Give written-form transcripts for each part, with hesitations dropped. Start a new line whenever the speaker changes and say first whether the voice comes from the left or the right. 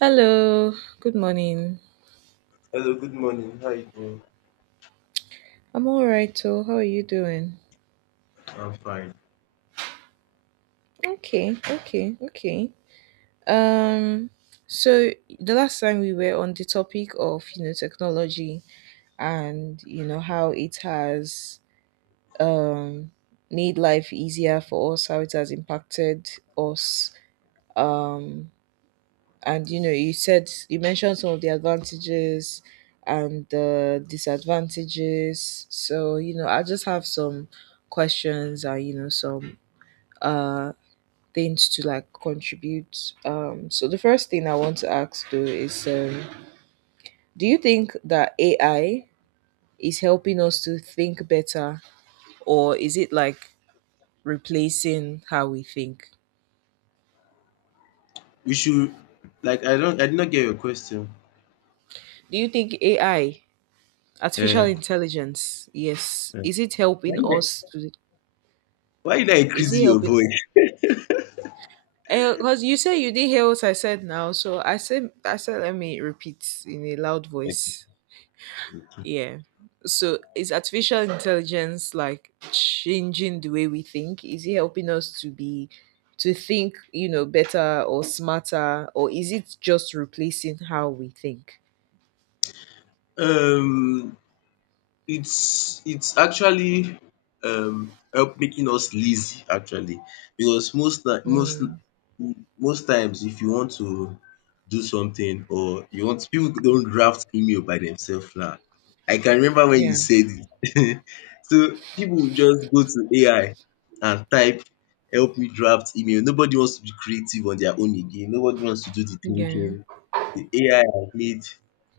right: Hello, good morning.
left: Hello, good morning. How are you doing?
right: I'm all right, so how are you doing?
left: I'm fine.
right: Okay, okay, okay. Um, so the last time we were on the topic of, you know, technology and, you know, how it has um made life easier for us, how it has impacted us. Um, and you know you said you mentioned some of the advantages and the disadvantages, so you know I just have some questions and you know some uh things to like contribute, so the first thing I want to ask though is do you think that AI is helping us to think better, or is it like replacing how we think?
left: We should like I don't I did not get your question.
right: Do you think AI, artificial
left: Uh,
right: intelligence, yes,
left: uh,
right: is it
left: why
right: helping
left: did
right: us
left: I
right: to?
left: Why you not
right: Is he
left: increasing your
right: helping?
left: voice?
right: Because you say you didn't hear what I said now, so I said let me repeat in a loud
left: Thank you.
right: voice. Yeah. So is artificial intelligence like changing the way we think? Is it helping us to be, to think, you know, better or smarter, or is it just replacing how we think?
left: Um it's actually help making us lazy actually because most ti most
right: Mm,
left: most times if you want to do something or you want people don't draft email by themselves now. I can remember when you
right: yeah,
left: said it. So people will just go to AI and type help me draft email. Nobody wants to be creative on their own again. Nobody wants to do the
right: yeah,
left: thinking. The AI has made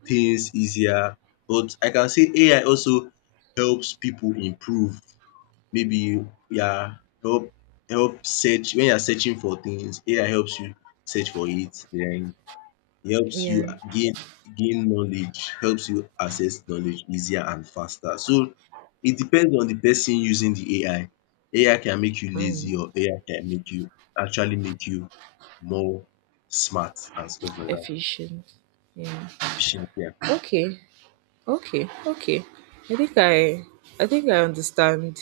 left: things easier, but I can say AI also helps people improve. Maybe you are help search when you are searching for things, AI helps you search for it, then it helps you
right: yeah.
left: gain knowledge, helps you access knowledge easier and faster. So it depends on the person using the AI. AI can make you lazy,
right: Mm,
left: or AI can make you actually make you more smart and stuff like that.
right: efficient. Yeah.
left: Efficient, yeah.
right: Okay. Okay. Okay. I think I I think I understand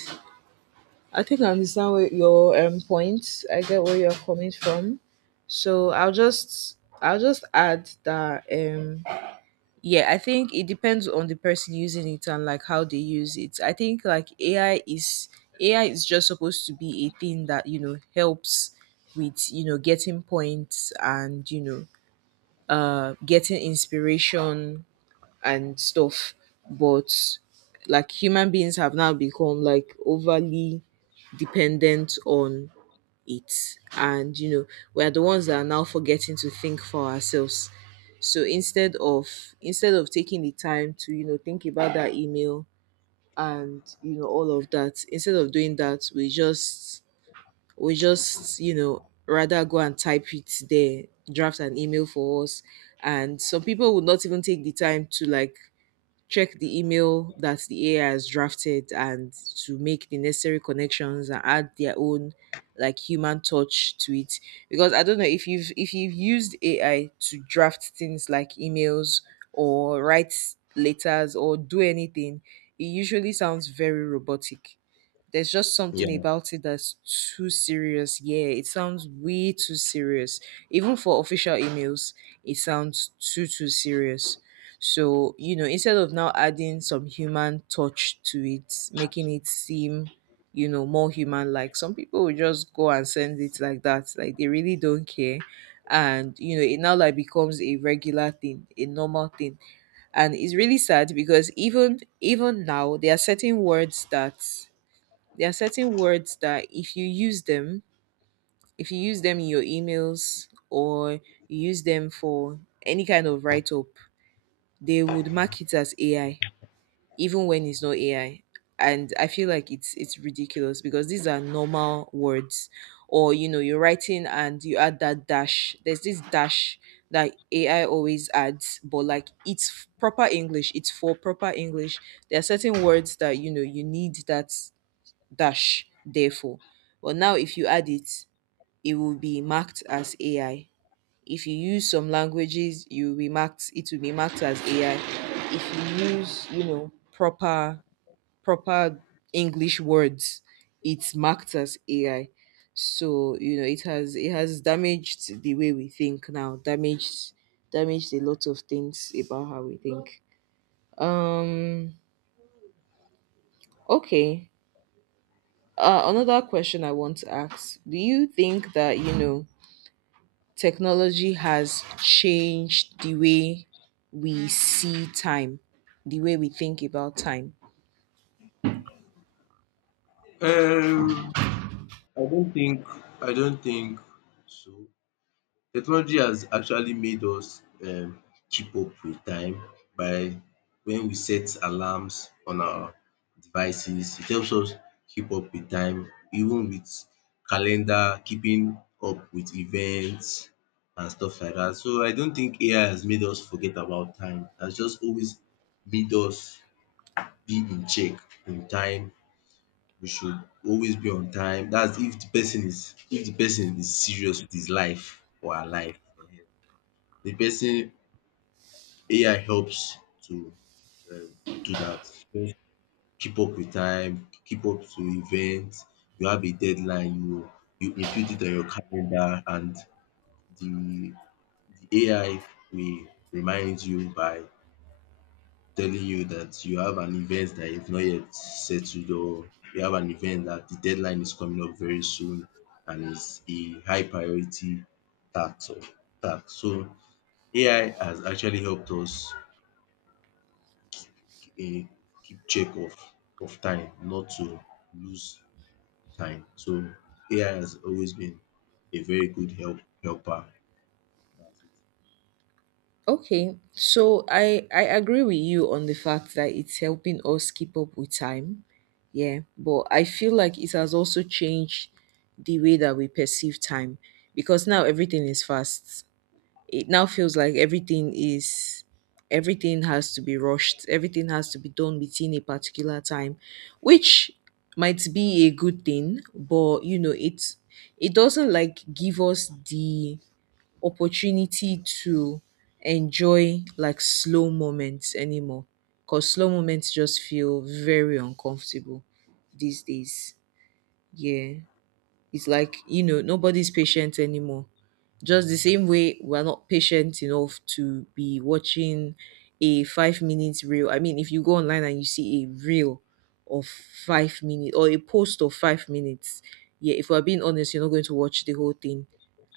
right: I think I understand what your point. I get where you're coming from. So I'll just add that yeah, I think it depends on the person using it and like how they use it. I think like AI is just supposed to be a thing that, you know, helps with, you know, getting points and, you know, getting inspiration and stuff. But like human beings have now become like overly dependent on it, and you know we are the ones that are now forgetting to think for ourselves, so instead of taking the time to, you know, think about that email and, you know, all of that. Instead of doing that, we just, you know, rather go and type it there, draft an email for us, and some people would not even take the time to like check the email that the AI has drafted and to make the necessary connections and add their own like human touch to it. Because I don't know if you've used AI to draft things like emails or write letters or do anything, it usually sounds very robotic. There's just something
left: Yeah.
right: about it that's too serious. Yeah, it sounds way too serious. Even for official emails, it sounds too serious. So, you know, instead of now adding some human touch to it, making it seem, you know, more human like, some people will just go and send it like that. Like they really don't care. And you know, it now like becomes a regular thing, a normal thing. And it's really sad because even now there are certain words that, there are certain words that if you use them, if you use them in your emails or you use them for any kind of write up, they would mark it as AI, even when it's not AI. And I feel like it's ridiculous because these are normal words. Or you know, you're writing and you add that dash. There's this dash that AI always adds, but like it's proper English, it's for proper English. There are certain words that you know you need that dash, therefore. But now if you add it, it will be marked as AI. If you use some languages, you will be marked it will be marked as AI. If you use, you know, proper English words, it's marked as AI. So, you know, it has damaged the way we think now, damaged a lot of things about how we think. Um okay. Another question I want to ask: do you think that, you know, technology has changed the way we see time, the way we think about time?
left: Um, I don't think I don't think so. Technology has actually made us, keep up with time by when we set alarms on our devices. It helps us keep up with time, even with calendar, keeping up with events and stuff like that. So I don't think AI has made us forget about time. It has just always made us be in check in time. We should always be on time. That's if the person is serious with his life or her life. The person AI helps to um do that. So, keep up with time, keep up to events. You have a deadline, you input it on your calendar and the the AI will remind you by telling you that you have an event that you've not yet settled, or you have an event that the deadline is coming up very soon and is a high priority task or task. So AI has actually helped us um keep check of time, not to lose time. So AI has always been a very good helper.
right: Okay, so I agree with you on the fact that it's helping us keep up with time. Yeah, but I feel like it has also changed the way that we perceive time, because now everything is fast. It now feels like everything is, everything has to be rushed, everything has to be done within a particular time, which might be a good thing, but you know it, it doesn't like give us the opportunity to enjoy like slow moments anymore, because slow moments just feel very uncomfortable these days. Yeah, it's like, you know, nobody's patient anymore. Just the same way we're not patient enough to be watching a 5 minutes reel. I mean, if you go online and you see a reel of 5 minutes or a post of 5 minutes, yeah, if we're being honest, you're not going to watch the whole thing.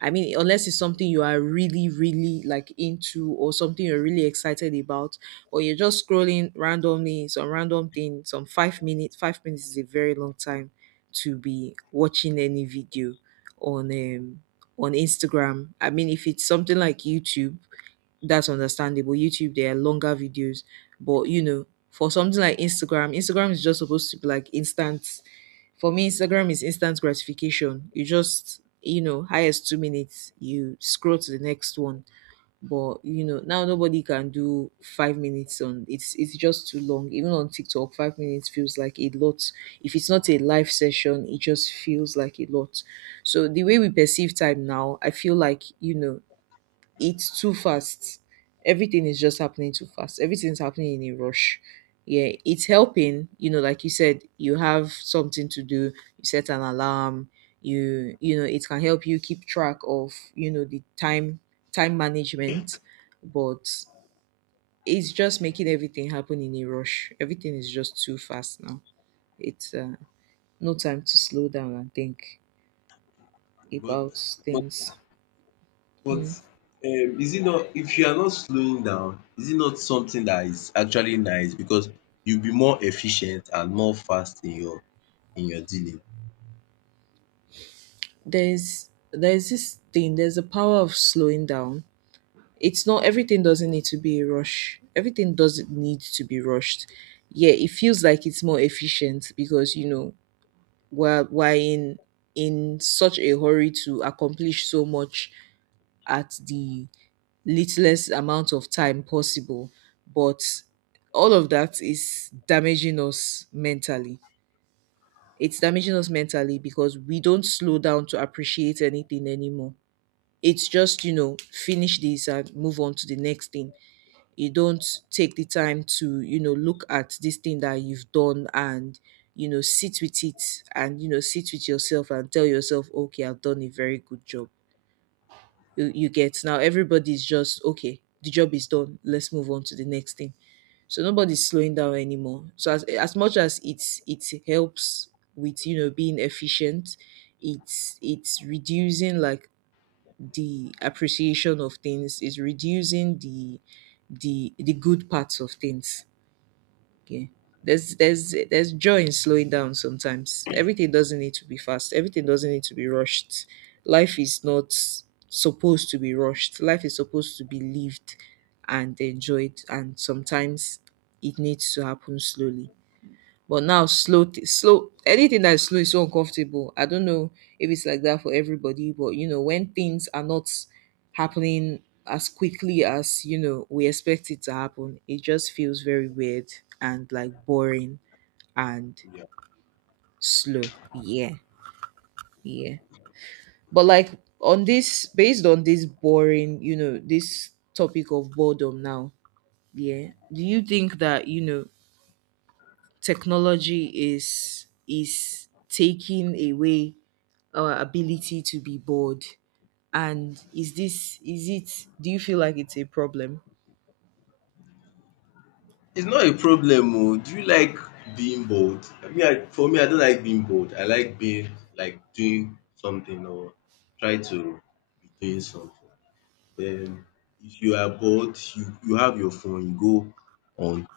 right: I mean, unless it's something you are really, really like into or something you're really excited about, or you're just scrolling randomly, some random thing, some 5 minutes, 5 minutes is a very long time to be watching any video on um on Instagram. I mean, if it's something like YouTube, that's understandable. YouTube, there are longer videos, but you know, for something like Instagram, Instagram is just supposed to be like instant. For me, Instagram is instant gratification. You just you know, highest 2 minutes, you scroll to the next one. But you know, now nobody can do 5 minutes on it's just too long. Even on TikTok, 5 minutes feels like a lot. If it's not a live session, it just feels like a lot. So the way we perceive time now, I feel like, you know, it's too fast. Everything is just happening too fast. Everything's happening in a rush. Yeah, it's helping. You know, like you said, you have something to do. You set an alarm. You know, it can help you keep track of, you know, the time management, but it's just making everything happen in a rush. Everything is just too fast now. It's no time to slow down and think
left: But
right: about
left: but
right: things.
left: But
right: Hmm.
left: um, is it not, if you are not slowing down, is it not something that is actually nice because you'll be more efficient and more fast in your dealing.
right: There's this thing, there's a power of slowing down. It's not, everything doesn't need to be a rush, everything doesn't need to be rushed. Yeah, it feels like it's more efficient because you know we're in such a hurry to accomplish so much at the littlest amount of time possible, but all of that is damaging us mentally. It's damaging us mentally because we don't slow down to appreciate anything anymore. It's just, you know, finish this and move on to the next thing. You don't take the time to, you know, look at this thing that you've done, and, you know, sit with it and, you know, sit with yourself and tell yourself, okay, I've done a very good job. You get, now everybody's just, okay, the job is done. Let's move on to the next thing. So nobody's slowing down anymore. So as much as it's, it helps with you know being efficient, it's reducing like the appreciation of things is reducing the, the good parts of things. Okay, there's joy in slowing down sometimes. Everything doesn't need to be fast, everything doesn't need to be rushed. Life is not supposed to be rushed, life is supposed to be lived and enjoyed, and sometimes it needs to happen slowly. But now slow, anything that is slow is so uncomfortable. I don't know if it's like that for everybody, but you know, when things are not happening as quickly as, you know, we expect it to happen, it just feels very weird and like boring and
left: Yeah.
right: slow. Yeah. Yeah. But like on this, based on this boring, you know, this topic of boredom now, yeah. Do you think that, you know, technology is taking away our ability to be bored? And is this, is it, do you feel like it's a problem?
left: It's not a problem oh. Do you like being bold? I mean, I for me I don't like being bold. I like being like doing something, or try to be doing something. Then if you are bored, you have your phone, you go on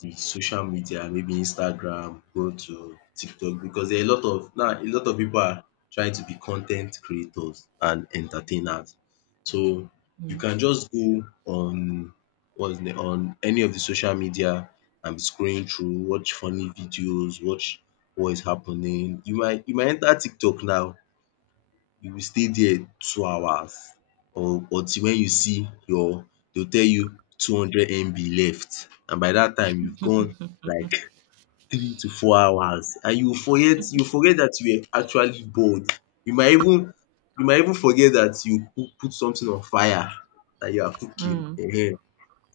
left: the social media, maybe Instagram, go to TikTok, because there are a lot of, now a lot of people are trying to be content creators and entertainers. So you
right: Mm.
left: can just go on what's the on any of the social media and be scrolling through, watch funny videos, watch what is happening. You might enter TikTok now, you will stay there 2 hours, or until when you see your they will tell you 200 MB left, and by that time you've gone like 3 to 4 hours, and you forget that you were actually bored. You might even you might even forget that you put something on fire that you are cooking
right: Mm.
left: um.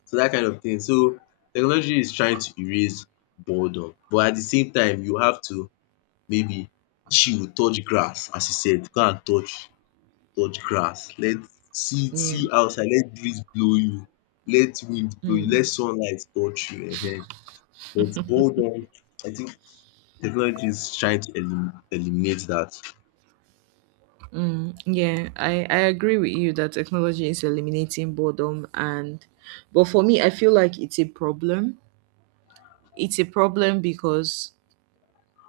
left: So that kind of thing. So technology is trying to erase boredom, but at the same time you have to maybe chill, touch grass. As you said, go and touch grass, let see
right: Yeah.
left: see outside, let breeze blow you, let wind blow you, let sunlight touch you. But hold on, I think technology is trying to eliminate that.
right: Mm, yeah, I agree with you that technology is eliminating boredom, and but for me I feel like it's a problem. It's a problem because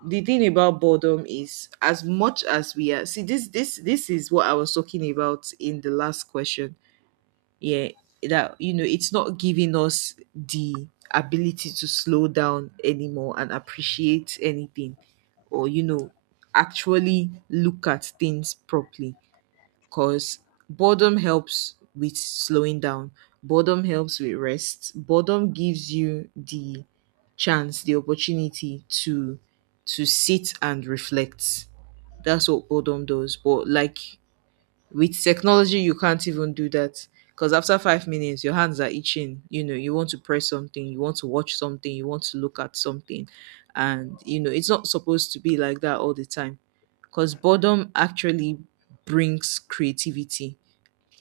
right: the thing about boredom is, as much as we are see this, this is what I was talking about in the last question. Yeah, that you know it's not giving us the ability to slow down anymore and appreciate anything, or you know actually look at things properly, because boredom helps with slowing down, boredom helps with rest. Boredom gives you the chance, the opportunity to sit and reflect. That's what boredom does, but like with technology, you can't even do that because after 5 minutes, your hands are itching. You know, you want to press something, you want to watch something, you want to look at something, and you know, it's not supposed to be like that all the time because boredom actually brings creativity.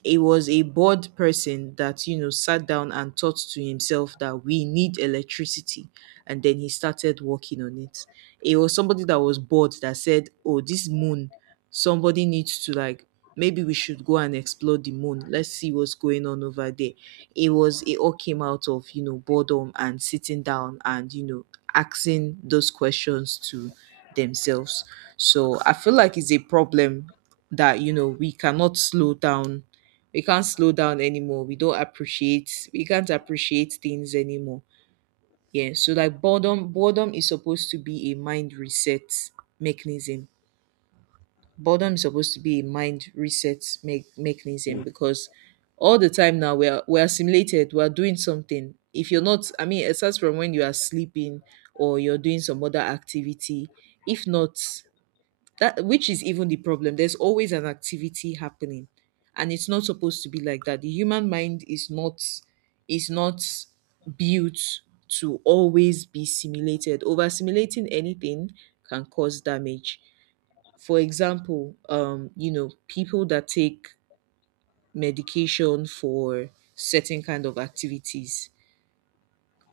right: He was a bored person that, you know, sat down and thought to himself that we need electricity. And then he started working on it. He was somebody that was bored that said, oh, this moon, somebody needs to like, maybe we should go and explore the moon. Let's see what's going on over there. It was, it all came out of, you know, boredom and sitting down and, you know, asking those questions to themselves. So I feel like it's a problem that you know we cannot slow down, we can't slow down anymore. We don't appreciate, we can't appreciate things anymore. Yeah. So like boredom is supposed to be a mind reset mechanism. Boredom is supposed to be a mind reset mechanism because all the time now we are simulated, we are doing something. If you're not, I mean, aside from when you are sleeping or you're doing some other activity, if not that, which is even the problem, there's always an activity happening and it's not supposed to be like that. The human mind is not built to always be simulated. Over simulating anything can cause damage. For example, you know, people that take medication for certain kind of activities,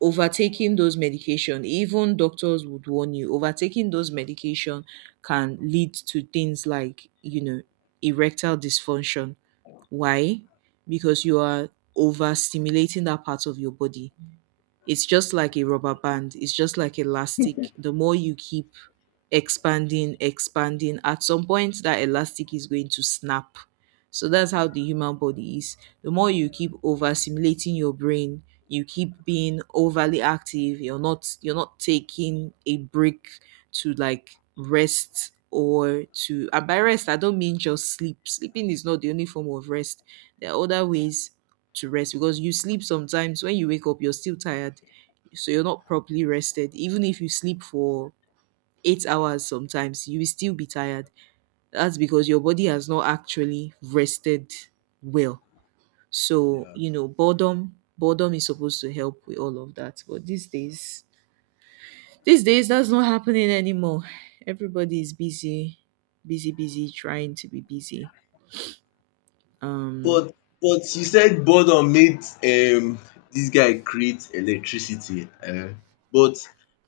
right: overtaking those medication, even doctors would warn you overtaking those medication can lead to things like, you know, erectile dysfunction. Why? Because you are overstimulating that part of your body. It's just like a rubber band, it's just like elastic. The more you keep expanding, at some point that elastic is going to snap. So that's how the human body is. The more you keep over stimulating your brain, you keep being overly active, you're not taking a break to like rest. Or to, and by rest I don't mean just sleep. Sleeping is not the only form of rest, there are other ways to rest, because you sleep sometimes, when you wake up you're still tired. So you're not properly rested. Even if you sleep for 8 hours, sometimes you will still be tired. That's because your body has not actually rested well. So
left: Yeah.
right: you know, boredom is supposed to help with all of that, but these days, these days that's not happening anymore. Everybody is busy, busy, busy trying to be busy. um
left: But but you said boredom made this guy create electricity, but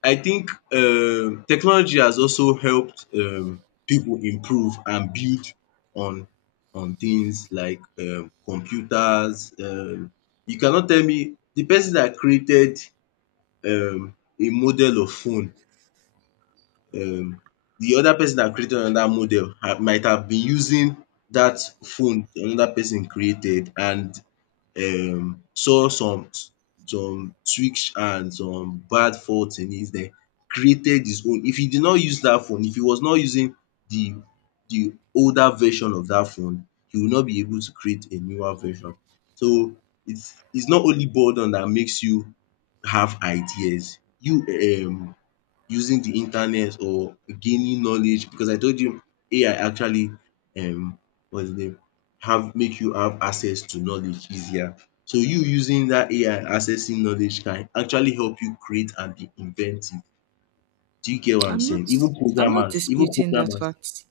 left: I think technology has also helped people improve and build on on things like computers. You cannot tell me, the person that created um a model of phone, um the other person that created another model ha might have been using that phone another person created, and saw some tweaks and some bad faults in it, then created his own. If he did not use that phone, if he was not using the the older version of that phone, he will not be able to create a newer version. So it's not only boredom that makes you have ideas. You, um using the internet or gaining knowledge, because I told you AI actually, um what's the name have make you have access to knowledge easier. So you using that AI, accessing knowledge, can actually help you create and be inventive. Do you get what I'm
right: i'm not
left: saying? Even
right: I'm not
left: programmers, even
right: disputing that
left: programmers.
right: fact.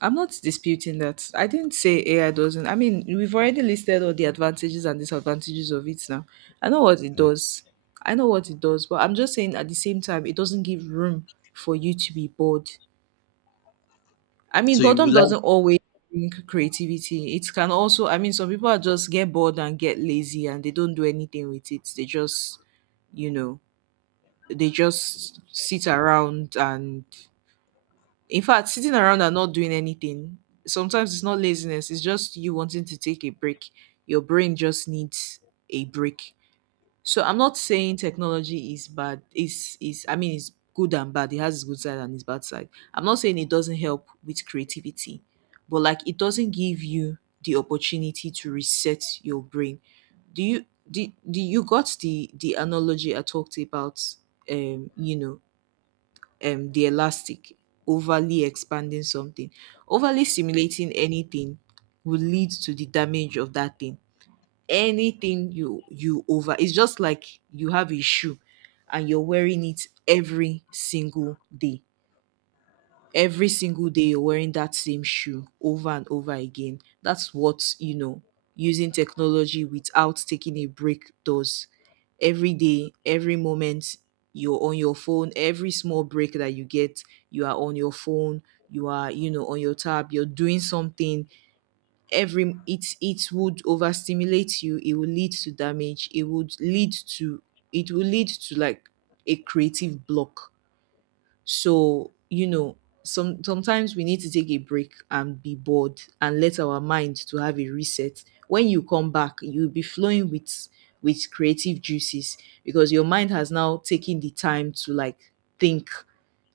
right: I'm not disputing that. I didn't say AI doesn't. I mean, we've already listed all the advantages and disadvantages of it now. I know what it
left: Um
right: does. I know what it does, but I'm just saying at the same time, it doesn't give room for you to be bored. I mean,
left: So you
right: boredom
left: would
right: doesn't
left: like
right: always bring creativity. It can also, I mean, some people are just get bored and get lazy and they don't do anything with it. They just, you know, they just sit around and in fact, sitting around and not doing anything, sometimes it's not laziness, it's just you wanting to take a break. Your brain just needs a break. So I'm not saying technology is bad. It's is, I mean it's good and bad. It has its good side and its bad side. I'm not saying it doesn't help with creativity, but like it doesn't give you the opportunity to reset your brain. Do you do, do you got the analogy I talked about, you know, the elastic, overly expanding something, overly stimulating anything will lead to the damage of that thing. Anything you you over, it's just like you have a shoe and you're wearing it every single day, every single day you're wearing that same shoe over and over again. That's what, you know, using technology without taking a break does. Every day, every moment, you're on your phone. Every small break that you get, you are on your phone. You are, you know, on your tab. You're doing something. Every it it would overstimulate you. It will lead to damage. It would lead to, it will lead to like a creative block. So, you know, sometimes we need to take a break and be bored and let our mind to have a reset. When you come back, you'll be flowing with creative juices because your mind has now taken the time to like think,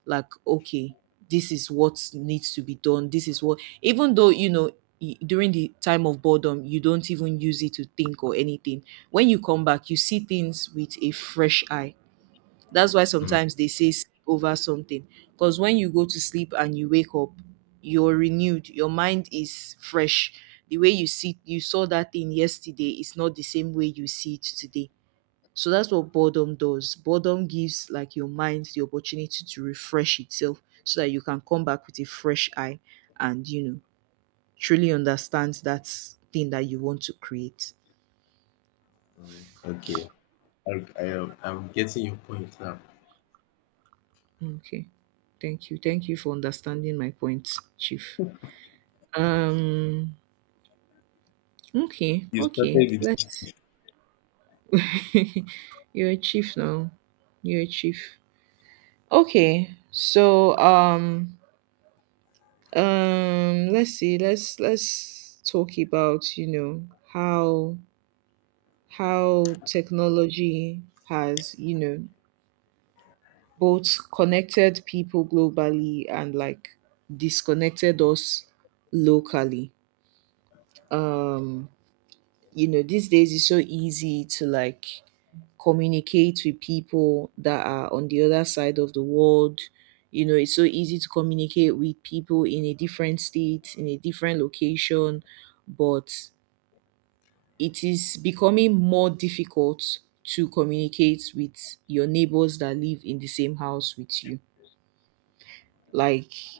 right: like okay, this is what needs to be done. This is what, even though, you know, during the time of boredom, you don't even use it to think or anything. When you come back, you see things with a fresh eye. That's why
left: um
right: sometimes they say sleep over something. Because when you go to sleep and you wake up, you're renewed. Your mind is fresh. The way you see you saw that thing yesterday is not the same way you see it today. So that's what boredom does. Boredom gives like your mind the opportunity to refresh itself so that you can come back with a fresh eye and you know truly understand that thing that you want to create.
left: okay, I'm getting your point now.
right: Okay. Thank you. Thank you for understanding my point, Chief. Um Okay,
left: You
right: okay.
left: started
right: Let's you're a chief now. You're a chief. Okay. So let's see, let's talk about, you know, how technology has, you know, both connected people globally and like disconnected us locally. You know, these days it's so easy to like communicate with people that are on the other side of the world. You know, it's so easy to communicate with people in a different state, in a different location, but it is becoming more difficult to communicate with your neighbors that live in the same house with you. Like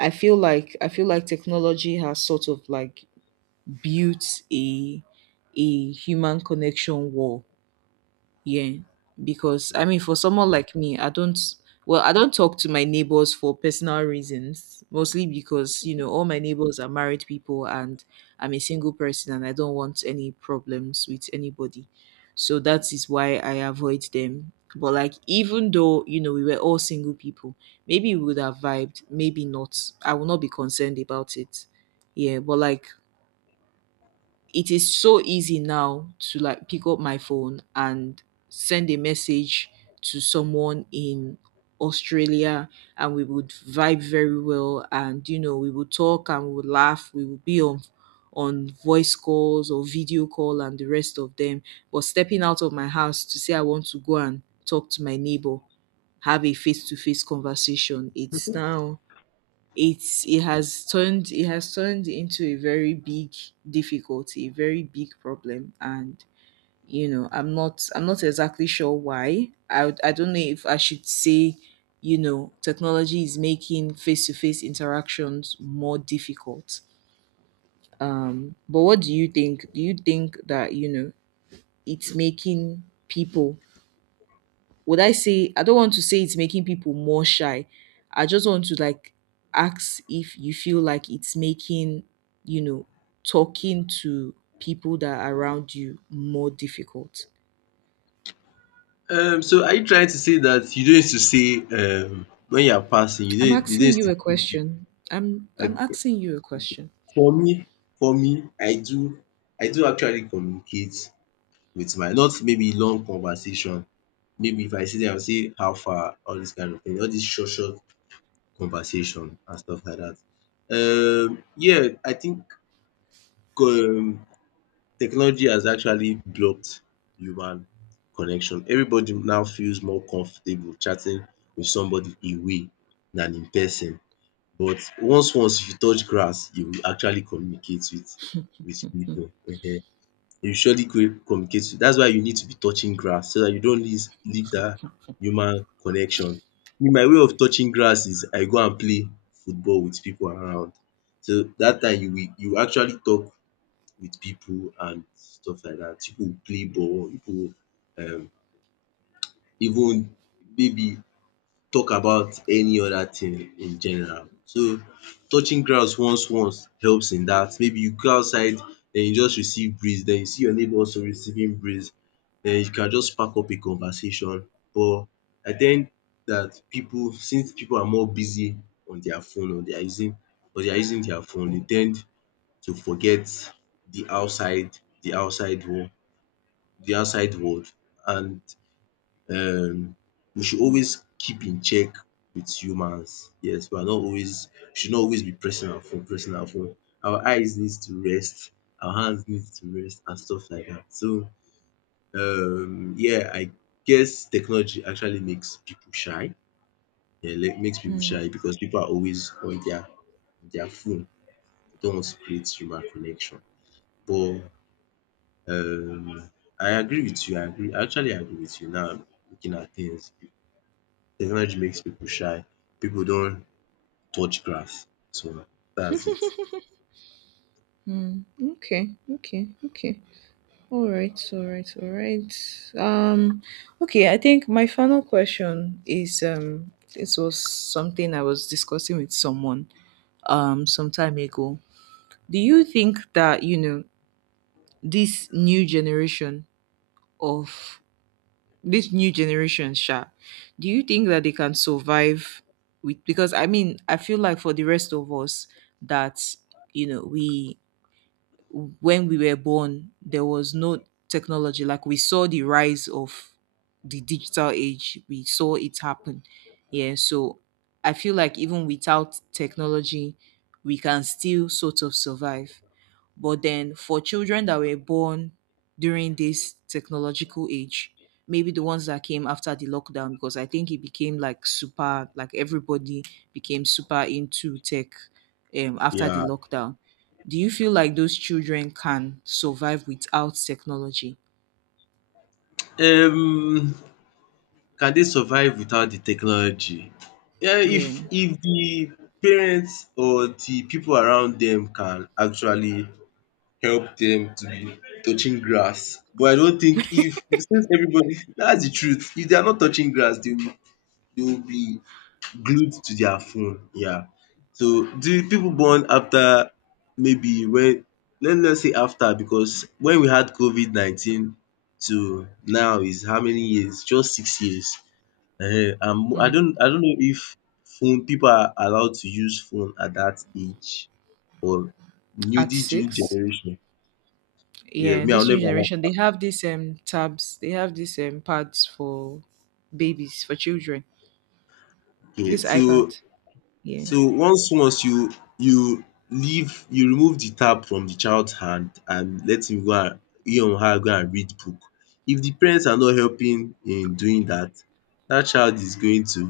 right: I feel like technology has sort of like built a human connection wall. Yeah, because I mean,
left: with.
right: for someone like me, I don't. Well, I don't talk to my neighbors for personal reasons, mostly because you know all my neighbors are married people, and I'm a single person, and I don't want any problems with anybody. So that is why I avoid them. But like, even though you know we were all single people, maybe we would have vibed, maybe not. I will not be concerned about it. Yeah, but like it is so easy now to like pick up my phone and send a message to someone in Australia and we would vibe very well and you know we would talk and we would laugh, we would be on voice calls or video call and the rest of them. But stepping out of my house to say I want to go and talk to my neighbor, have a face to face conversation, it's now, it has turned, it has turned into a very big difficulty, a very big problem. And you know, I'm not exactly sure why I don't know if I should say, you know, technology is making face-to-face interactions more difficult. But what do you think? Do you think that, you know, it's making people, would I say, I don't want to say it's making people more shy. I just want to like ask if you feel like it's making, you know, talking to people that are around you more difficult.
left: So are you trying to say that you don't need to say when you are passing, you
right: I'm
left: don't you don't
right: asking
left: need
right: you
left: to
right: a
left: keep you,
right: question. I'm
left: okay.
right: asking you a question.
left: For me, for me, I do actually communicate with my, not maybe long conversation. Maybe if I see them, I'll say how far, all this kind of thing, all this short conversation and stuff like that. Yeah, I think, um technology has actually blocked human connection. Everybody now feels more comfortable chatting with somebody away than in person. But once if you touch grass, you will actually communicate with people. Ehen. You surely go communicate. That's why you need to be touching grass so that you don't lose leave that human connection. Me, my way of touching grass is I go and play football with people around. So that time you will actually talk with people and stuff like that, people go play ball, people go um even, maybe, talk about any other thing in general. So touching grounds once helps in that. Maybe you go outside, then you just receive breeze, then you see your neighbour also receiving breeze, then you can just spark up a conversation. But I think that people, since people are more busy on their phone, or they are using their phone, they tend to forget the outside world the outside world, and um we should always keep in check with humans. Yes, we should not always be pressing our phone. Our eyes needs to rest, our hands needs to rest and stuff like that. So yeah, I guess technology actually makes people shy. Yeah, like makes people
right: Hmm.
left: shy because people are always on their phone. They don't want to create human connection. But Um, I agree with you. I agree. I actually agree with you now. I'm looking at things, technology makes people shy. People don't touch grass. So that's it.
right: Hmm. Okay. Okay. Okay. All right. All right. All right. Okay. I think my final question is. This was something I was discussing with someone some time ago. Do you think that, you know, this new generation of Sha, do you think that they can survive with, because I mean, I feel like for the rest of us that, you know, we when we were born, there was no technology. Like we saw the rise of the digital age, we saw it happen. Yeah. So I feel like even without technology, we can still sort of survive. But then for children that were born during this technological age, maybe the ones that came after the lockdown, because I think it became like super, like everybody became super into tech, after the
left: Yeah.
right: lockdown. Do you feel like those children can survive without technology?
left: Um, can they survive without the technology? Yeah, if
right: Yeah.
left: if the parents or the people around them can actually help them to be touching grass. But I don't think, if, because since everybody, that's the truth. If they are not touching grass, they will be glued to their phone. Yeah. So the people born after, maybe when, let's say after, because when we had COVID 19 to now is how many years? Just 6 years. Ehen. And I
right: Mm.
left: don't I don't know if phone people are allowed to use phone at that age, or new
right: At
left: this new
right: six?
left: generation. Yeah,
right: Yeah,
left: me I will
right: this
left: never
right: new
left: even
right: generation, they
left: allow.
right: have these tabs, they have these pads for babies, for children.
left: Okay,
right: This
left: so
right: iPad. Yeah.
left: So once you remove the tab from the child's hand and let him go, and he or her go and read book. If the parents are not helping in doing that, that child is going to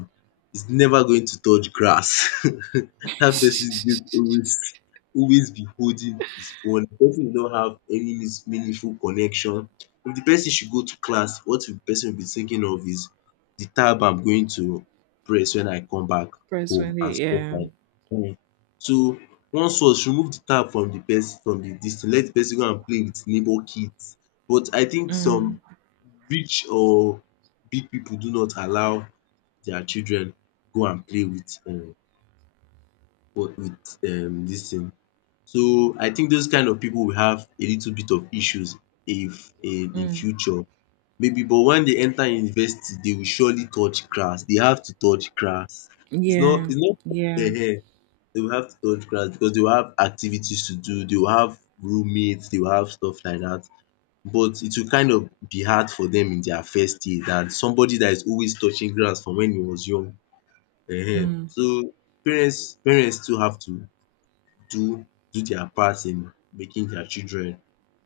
left: is never going to touch grass. That person is going to always be holding his phone. The person will not have any means meaningful connection. If the person should go to class, what the person will be thinking of is, the tab I'm going to press when I come back
right: Press when
left: home
right: they
left: and stuff
right: yeah.
left: like dat. So once was remove the tab from the dis thing, let di person go and play with neighbour kids. But I think
right: Mm,
left: some rich or big people do not allow their children go and play with, what with dis thing. So I think those kind of people will have a little bit of issues if in
right: mm,
left: future, maybe, but when they enter university they will surely touch grass. They have to touch grass.
right: yeah.
left: It's not
right: Yeah.
left: um they will have to touch grass because they will have activities to do, they will have roommates, they will have stuff like that. But it will kind of be hard for them in their first year than somebody that is always touching grass from when he was young. Ehen.
right: Mm,
left: So parents too have to do do their part in making their children,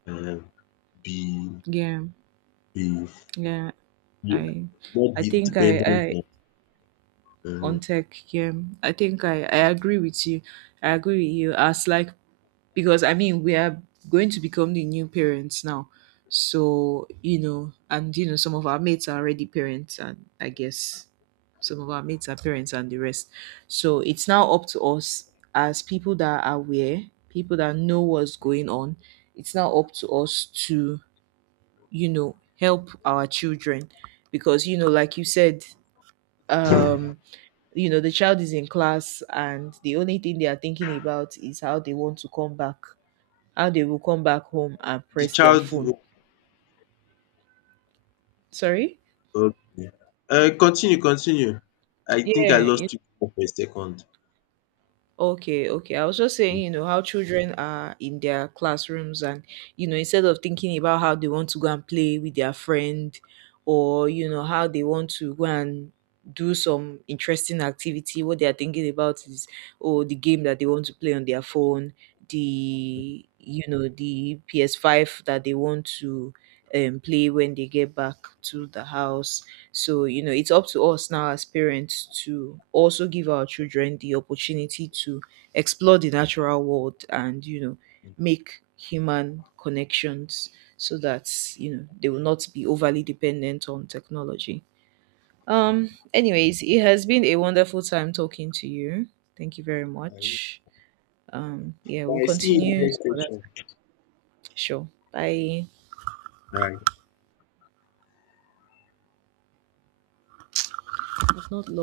left: um be
right: yeah.
left: be
right: Yeah.
left: be
right: I
left: not
right: I
left: be
right: think I
left: dependent
right: I
left: on,
right: on
left: um
right: tech, yeah. I think I agree with you. I agree with you. As like, because I mean we are going to become the new parents now. So you know, and you know, some of our mates are already parents, and I guess some of our mates are parents, and the rest. So it's now up to us as people that are aware, people that know what's going on. It's now up to us to you know help our children because you know, like you said, um, you know, the child is in class, and the only thing they are thinking about is how they want to come back, how they will come back home and
left: the
right: press their
left: child,
right: phone. Sorry?
left: um continue. I think I
right: Yeah.
left: lost you for a second.
right: Okay. Okay. I was just saying, you know, how children are in their classrooms and, you know, instead of thinking about how they want to go and play with their friend or, you know, how they want to go and do some interesting activity, what they are thinking about is, oh, the game that they want to play on their phone, the, you know, the PS5 that they want to play when they get back to the house. So, you know, it's up to us now as parents to also give our children the opportunity to explore the natural world and, you know, make human connections so that, you know, they will not be overly dependent on technology. Anyways, it has been a wonderful time talking to you. Thank you very much. Yeah, we'll
left: I see you in the
right: continue
left: next
right: some other time.
left: section.
right: Sure. Bye.
left: All right.
right: It's not long.